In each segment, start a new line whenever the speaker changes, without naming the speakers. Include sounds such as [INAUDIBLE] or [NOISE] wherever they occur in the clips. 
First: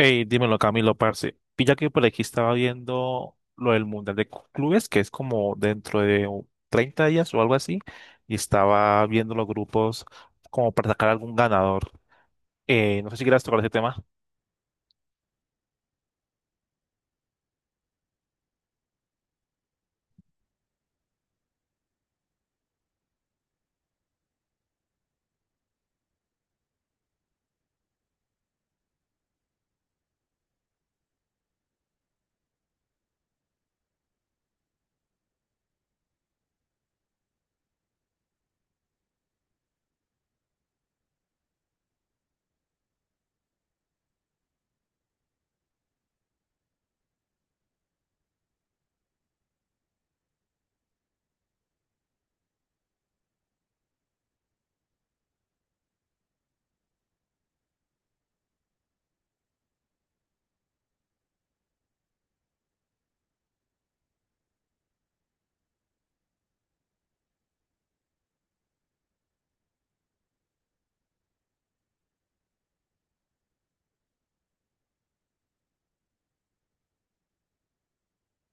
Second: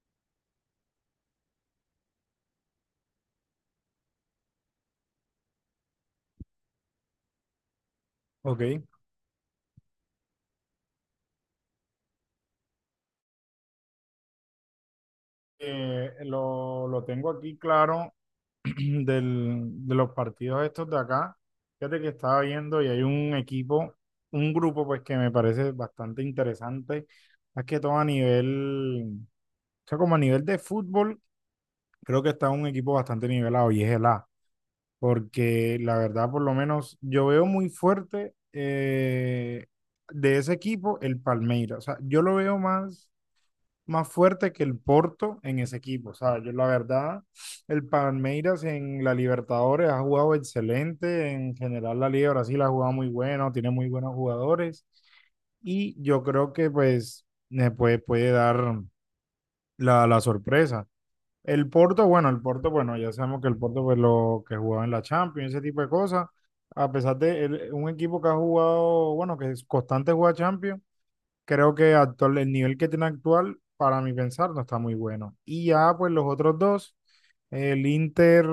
Hey, dímelo, Camilo, parce. Pilla que por aquí estaba viendo lo del Mundial de Clubes, que es como dentro de 30 días o algo así, y
Ok.
estaba viendo los grupos como para sacar algún ganador. No sé si quieras tocar ese tema.
Lo tengo aquí claro [CLEARS THROAT] de los partidos estos de acá. Fíjate que estaba viendo y hay un grupo pues que me parece bastante interesante. Más que todo a nivel, o sea, como a nivel de fútbol, creo que está un equipo bastante nivelado y es el A. Porque la verdad, por lo menos, yo veo muy fuerte de ese equipo el Palmeiras. O sea, yo lo veo más fuerte que el Porto en ese equipo. O sea, yo la verdad, el Palmeiras en la Libertadores ha jugado excelente, en general la Liga de Brasil ha jugado muy bueno, tiene muy buenos jugadores y yo creo que pues puede dar la sorpresa. El Porto, bueno, ya sabemos que el Porto pues lo que jugaba en la Champions, ese tipo de cosas, a pesar de un equipo que ha jugado, bueno, que es constante juega Champions creo que actual, el nivel que tiene actual, para mi pensar, no está muy bueno. Y ya, pues los otros dos, el Inter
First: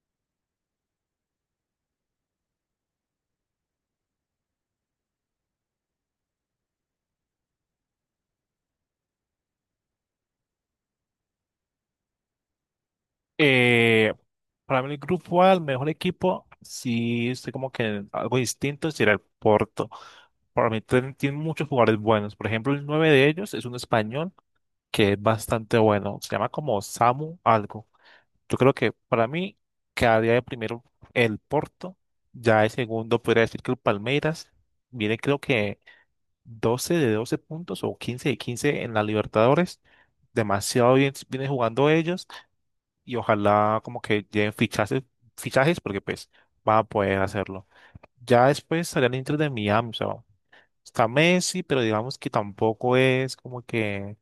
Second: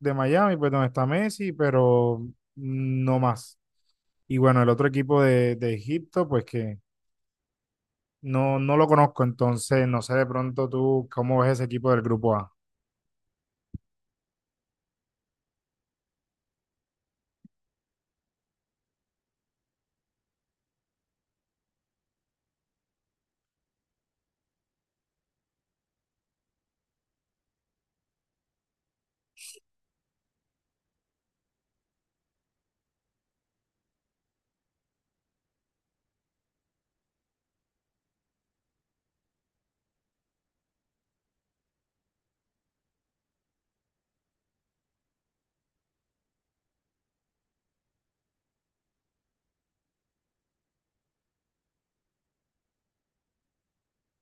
de Miami, pues donde está Messi, pero no más. Y bueno, el otro equipo de Egipto, pues que no lo conozco, entonces no sé de pronto tú cómo ves ese equipo del grupo A.
Eh, para mí el grupo A, el mejor equipo, sí estoy como que algo distinto, sería el Porto. Para mí tiene muchos jugadores buenos. Por ejemplo, el nueve de ellos es un español que es bastante bueno. Se llama como Samu algo. Yo creo que para mí quedaría de primero el Porto. Ya de segundo podría decir que el Palmeiras viene creo que 12 de 12 puntos o 15 de 15 en la Libertadores. Demasiado bien viene jugando ellos y ojalá como que lleguen fichajes, fichajes porque pues van a poder hacerlo. Ya después estarían dentro de Miami, o sea, está Messi, pero digamos que tampoco es como que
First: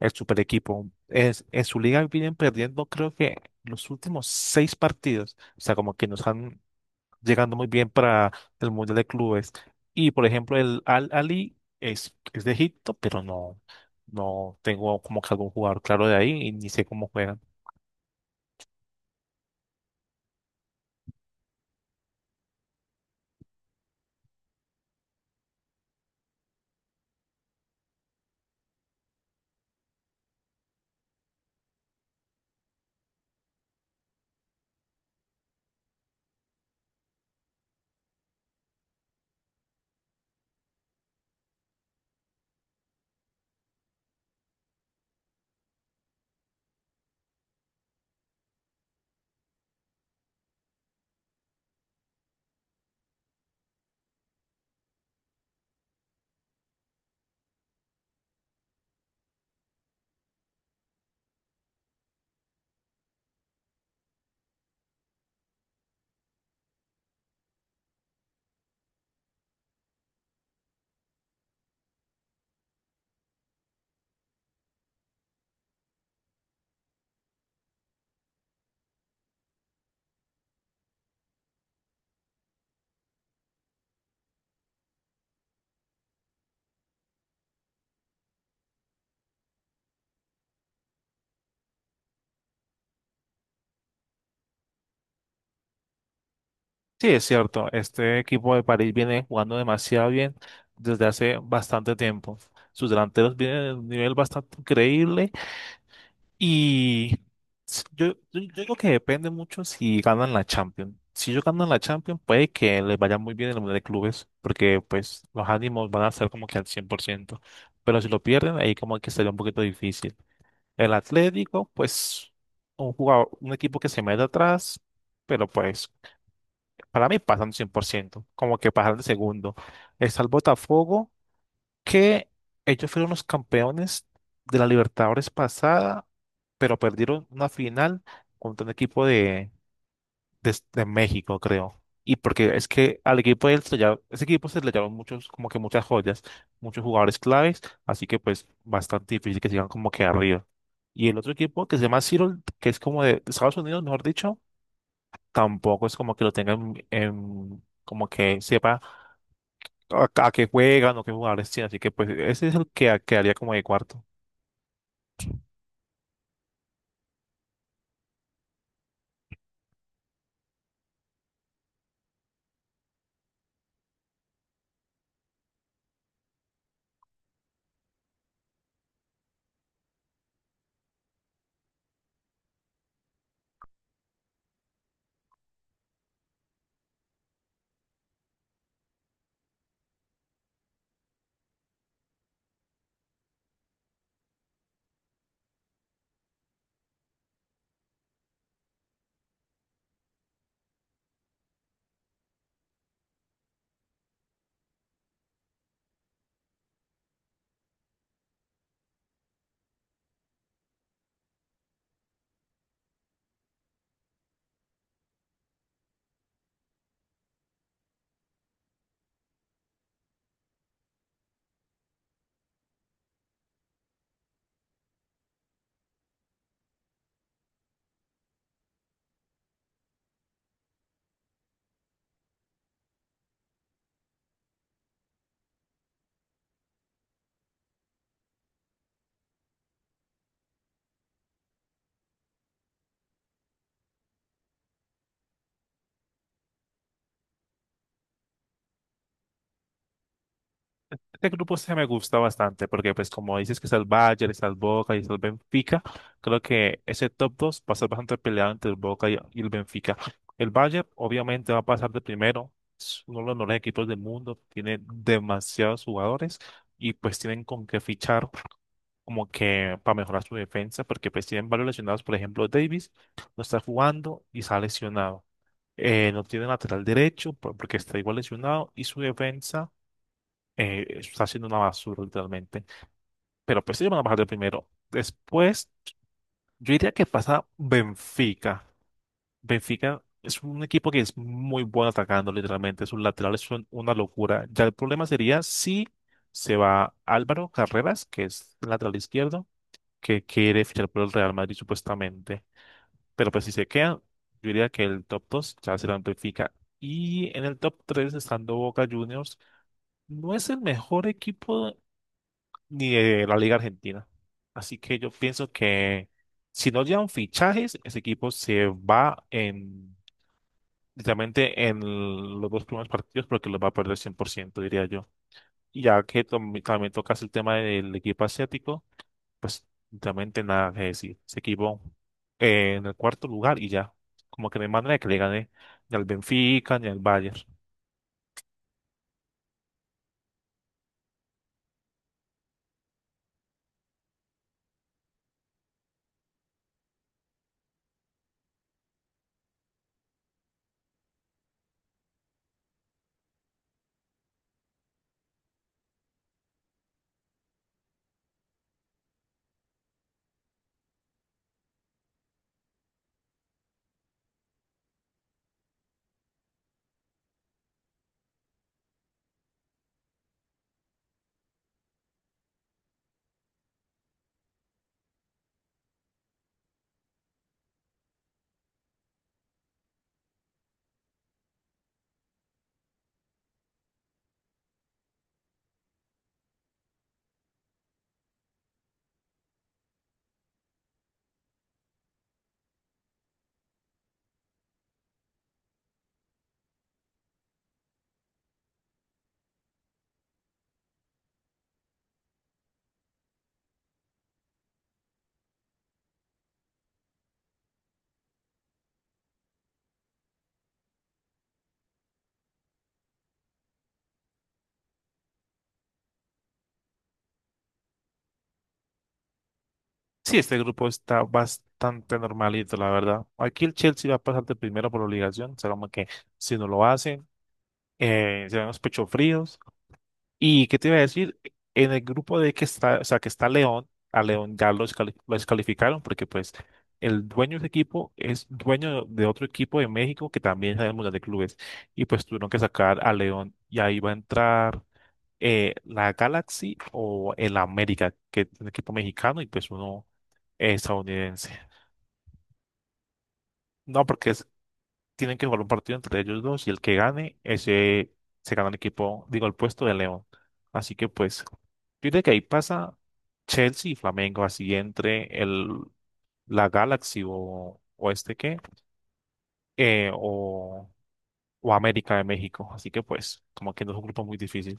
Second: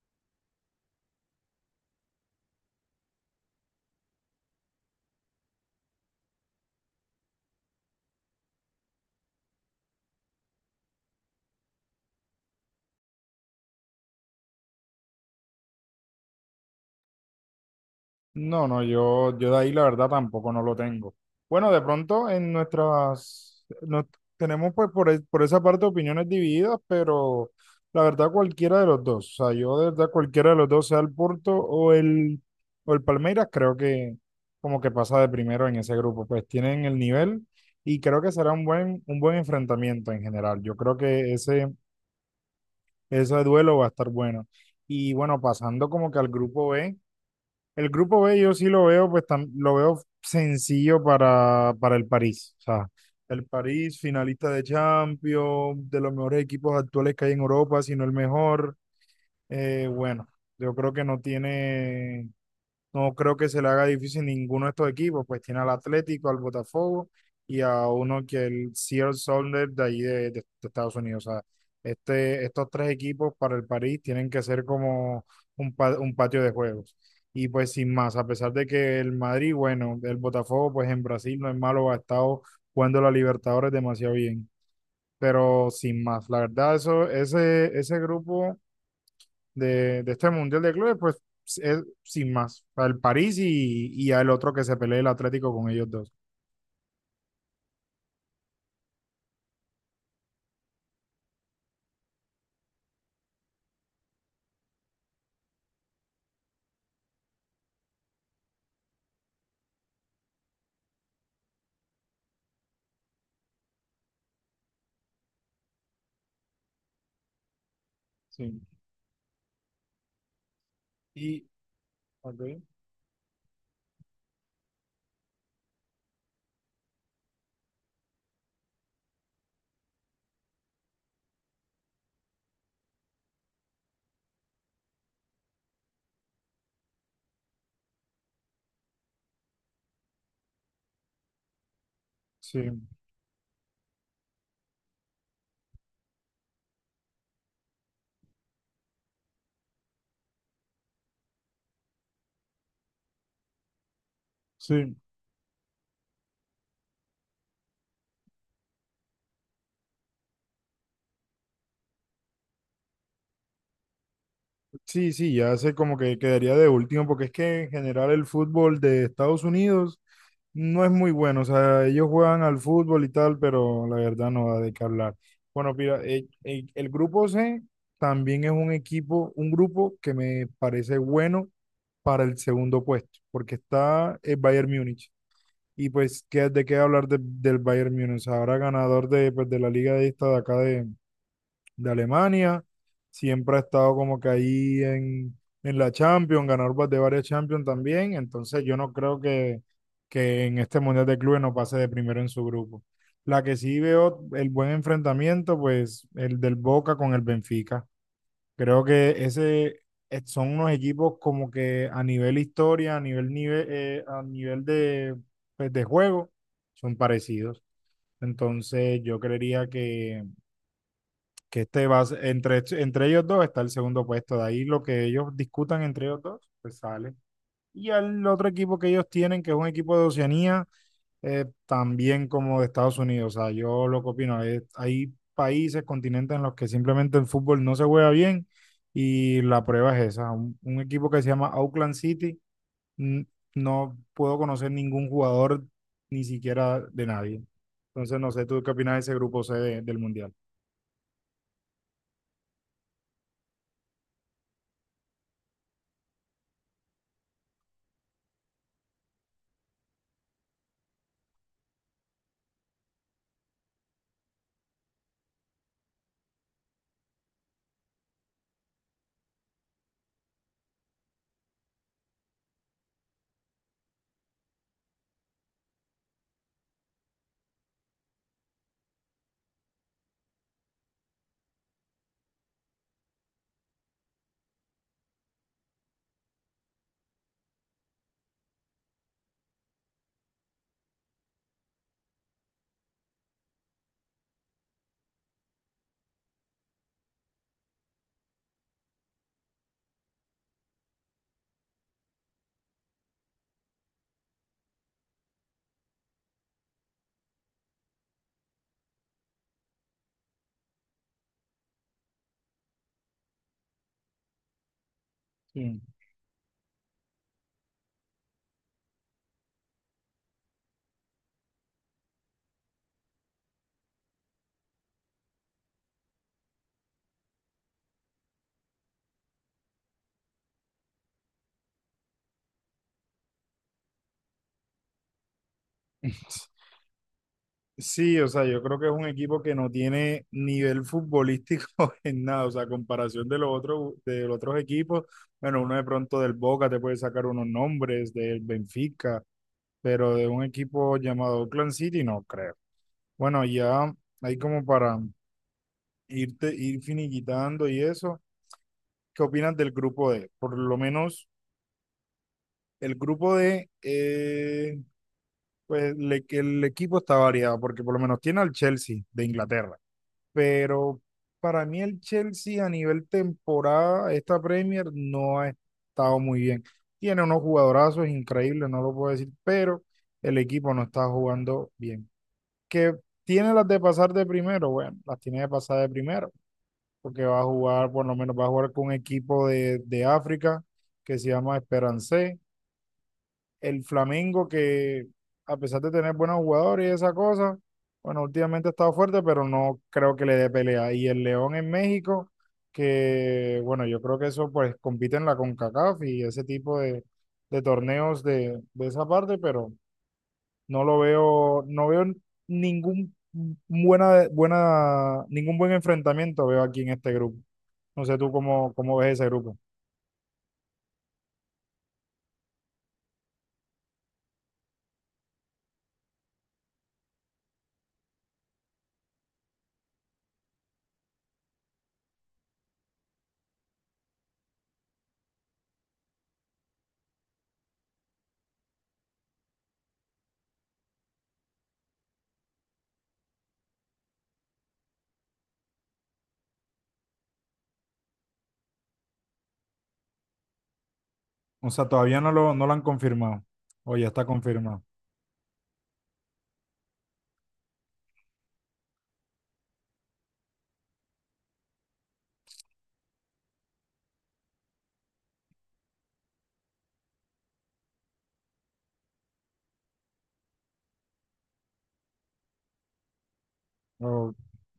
el super equipo. Es, en su liga vienen perdiendo creo que los últimos seis partidos, o sea, como que nos están llegando muy bien para el Mundial de Clubes. Y por ejemplo, el Al Ali es de Egipto, pero no tengo como que algún jugador claro de ahí y ni sé cómo juega.
No, no, yo de ahí la verdad tampoco no lo tengo. Bueno, de pronto en tenemos pues por esa parte opiniones divididas, pero la verdad cualquiera de los dos, o sea, yo de verdad cualquiera de los dos, sea el Porto o el Palmeiras, creo que como que pasa de primero en ese grupo, pues tienen el nivel y creo que será un buen enfrentamiento en general. Yo creo que ese duelo va a estar bueno. Y bueno, pasando como que al grupo B. El grupo B yo sí lo veo, pues lo veo sencillo para el París. O sea, el París, finalista de Champions, de los mejores equipos actuales que hay en Europa, si no el mejor. Bueno, yo creo que no creo que se le haga difícil ninguno de estos equipos, pues tiene al Atlético, al Botafogo y a uno que el Seattle Sounders de ahí de Estados Unidos. O sea, estos tres equipos para el París tienen que ser como un patio de juegos. Y pues sin más, a pesar de que el Madrid, bueno, el Botafogo, pues en Brasil no es malo, ha estado jugando la Libertadores demasiado bien. Pero sin más, la verdad, ese grupo de este Mundial de Clubes, pues es sin más, al París y al otro que se pelee el Atlético con ellos dos.
Sí, es cierto. Este equipo de París viene jugando demasiado bien desde hace bastante tiempo. Sus delanteros vienen de un nivel bastante increíble y yo creo que depende mucho si ganan la Champions. Si ellos ganan la Champions, puede que les vaya muy bien en el Mundial de Clubes, porque pues los ánimos van a ser como que al 100%. Pero si lo pierden,
Sí.
ahí como que sería un poquito difícil. El
Y,
Atlético, pues,
ok.
un jugador, un equipo que se mete atrás, pero pues, para mí pasan 100%, como que pasan de segundo. Está el Botafogo, que ellos fueron los campeones de la Libertadores pasada, pero perdieron una final contra un equipo de México, creo. Y porque
Sí,
es que al equipo de él ese equipo se le llevaron muchos, como que muchas joyas, muchos jugadores claves, así que pues bastante difícil que sigan como que arriba. Y el otro equipo que se llama Seattle, que es como de Estados Unidos, mejor dicho,
sí.
tampoco es como que lo tengan en, como que sepa a qué juegan o qué jugadores tienen, así que pues ese es el que quedaría como de cuarto.
Sí, sí, ya sé como que quedaría de último, porque es que en general el fútbol de Estados Unidos no es muy bueno. O sea, ellos juegan al fútbol y tal, pero la verdad no da de qué hablar. Bueno, mira, el grupo C también es un grupo que me parece bueno para el segundo puesto, porque está el Bayern Múnich. Y pues, ¿qué, de qué hablar del Bayern Múnich? Ahora ganador de, pues, de la liga de esta de acá de Alemania. Siempre ha estado como que ahí en la Champions, ganador de varias Champions también. Entonces yo no creo que en este Mundial de Clubes no pase de primero en su grupo. La que sí veo el buen enfrentamiento, pues el del Boca con el Benfica. Creo que ese son unos equipos como que a nivel historia, a nivel de, pues, de juego, son parecidos. Entonces yo creería que este entre, entre ellos dos está el segundo puesto. De ahí lo que ellos discutan entre ellos dos, pues sale. Y al otro equipo que ellos tienen, que es un equipo de Oceanía, también como de Estados Unidos. O sea, yo lo que opino, es, hay países, continentes en los que simplemente el fútbol no se juega bien y la prueba es esa. Un equipo que se llama Auckland City, n- no puedo conocer ningún jugador, ni siquiera de nadie. Entonces, no sé, ¿tú qué opinas de ese grupo C del Mundial?
Este grupo se me gusta bastante porque, pues, como dices que está el Bayern, está el Boca y está el Benfica, creo que ese top 2 va a ser bastante peleado entre el Boca y el Benfica. El Bayern obviamente va a pasar de primero, es uno de los mejores equipos del mundo, tiene demasiados jugadores y pues tienen con qué fichar como que para mejorar su defensa porque pues tienen varios lesionados, por ejemplo, Davis no está jugando y está lesionado. No tiene lateral derecho porque está igual lesionado y su defensa está siendo una basura literalmente. Pero pues ellos van a bajar de primero. Después, yo diría que pasa Benfica. Benfica es un equipo que es muy bueno atacando literalmente. Sus laterales son una locura. Ya el problema sería si se va Álvaro Carreras, que es el lateral izquierdo, que quiere fichar por el Real Madrid supuestamente. Pero pues si se queda, yo diría que el top 2 ya será Benfica. Y en el top 3 estando Boca Juniors. No es el mejor equipo ni de la Liga Argentina. Así que yo pienso
Sí.
que si no llegan fichajes, ese equipo se va en literalmente en los dos primeros partidos porque los va a perder 100% diría yo. Y ya que también tocas el tema del equipo asiático, pues literalmente nada que decir. Ese equipo en el cuarto lugar y ya. Como que no hay manera de que le gane ni al
[LAUGHS]
Benfica ni al Bayern.
Sí, o sea, yo creo que es un equipo que no tiene nivel futbolístico [LAUGHS] en nada, o sea, a comparación de los otros equipos, bueno, uno de pronto del Boca te puede sacar unos nombres, del Benfica, pero de un equipo llamado Oakland City no creo. Bueno, ya ahí como para irte, ir finiquitando y eso, ¿qué opinas del grupo D? Por lo menos el grupo D, pues que el equipo está variado, porque por lo menos tiene al Chelsea de Inglaterra, pero para mí el Chelsea a nivel temporada, esta Premier no ha estado muy bien. Tiene unos jugadorazos increíbles, no lo puedo decir, pero el equipo no está jugando bien. ¿Que tiene las de pasar de primero? Bueno, las tiene de pasar de primero, porque va a jugar, por lo menos va a jugar con un equipo de África que se llama Esperance, el Flamengo que a pesar de tener buenos jugadores y esa cosa, bueno, últimamente ha estado fuerte, pero no creo que le dé pelea. Y el León en México, que bueno, yo creo que eso pues compite en la CONCACAF y ese tipo de torneos de esa parte, pero no lo veo, no veo ningún ningún buen enfrentamiento veo aquí en este grupo. No sé tú cómo, cómo ves ese grupo.
Sí, este grupo está bastante normalito, la verdad. Aquí el Chelsea va a pasar de primero por obligación, o sea, como que si no lo hacen, serán los pechos fríos. ¿Y qué te iba a decir? En el grupo de que está, o sea, que está León, a León ya los lo descalificaron porque pues el dueño de ese equipo es dueño de otro equipo de México que también es el Mundial de Clubes y pues tuvieron que sacar a León y ahí va a entrar la Galaxy o el América, que es un equipo mexicano y pues uno estadounidense.
O sea, todavía no lo han confirmado. O
No,
ya está
porque
confirmado.
tienen que jugar un partido entre ellos dos y el que gane, ese se gana el equipo, digo, el puesto de León. Así que pues, yo diría que ahí pasa Chelsea y Flamengo, así entre el, la Galaxy o este qué, eh, o, o América de México. Así que pues, como que no es un grupo
O
muy difícil.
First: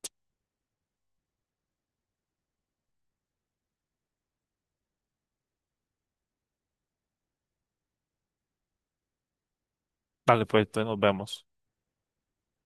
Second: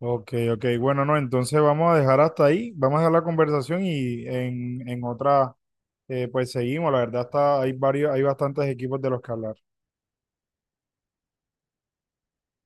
Ok, ok. Bueno, no, entonces vamos a dejar hasta ahí, vamos a dejar la conversación y en otra, pues seguimos. La verdad está, hay varios, hay bastantes equipos de los que hablar.
Vale, pues entonces nos vemos.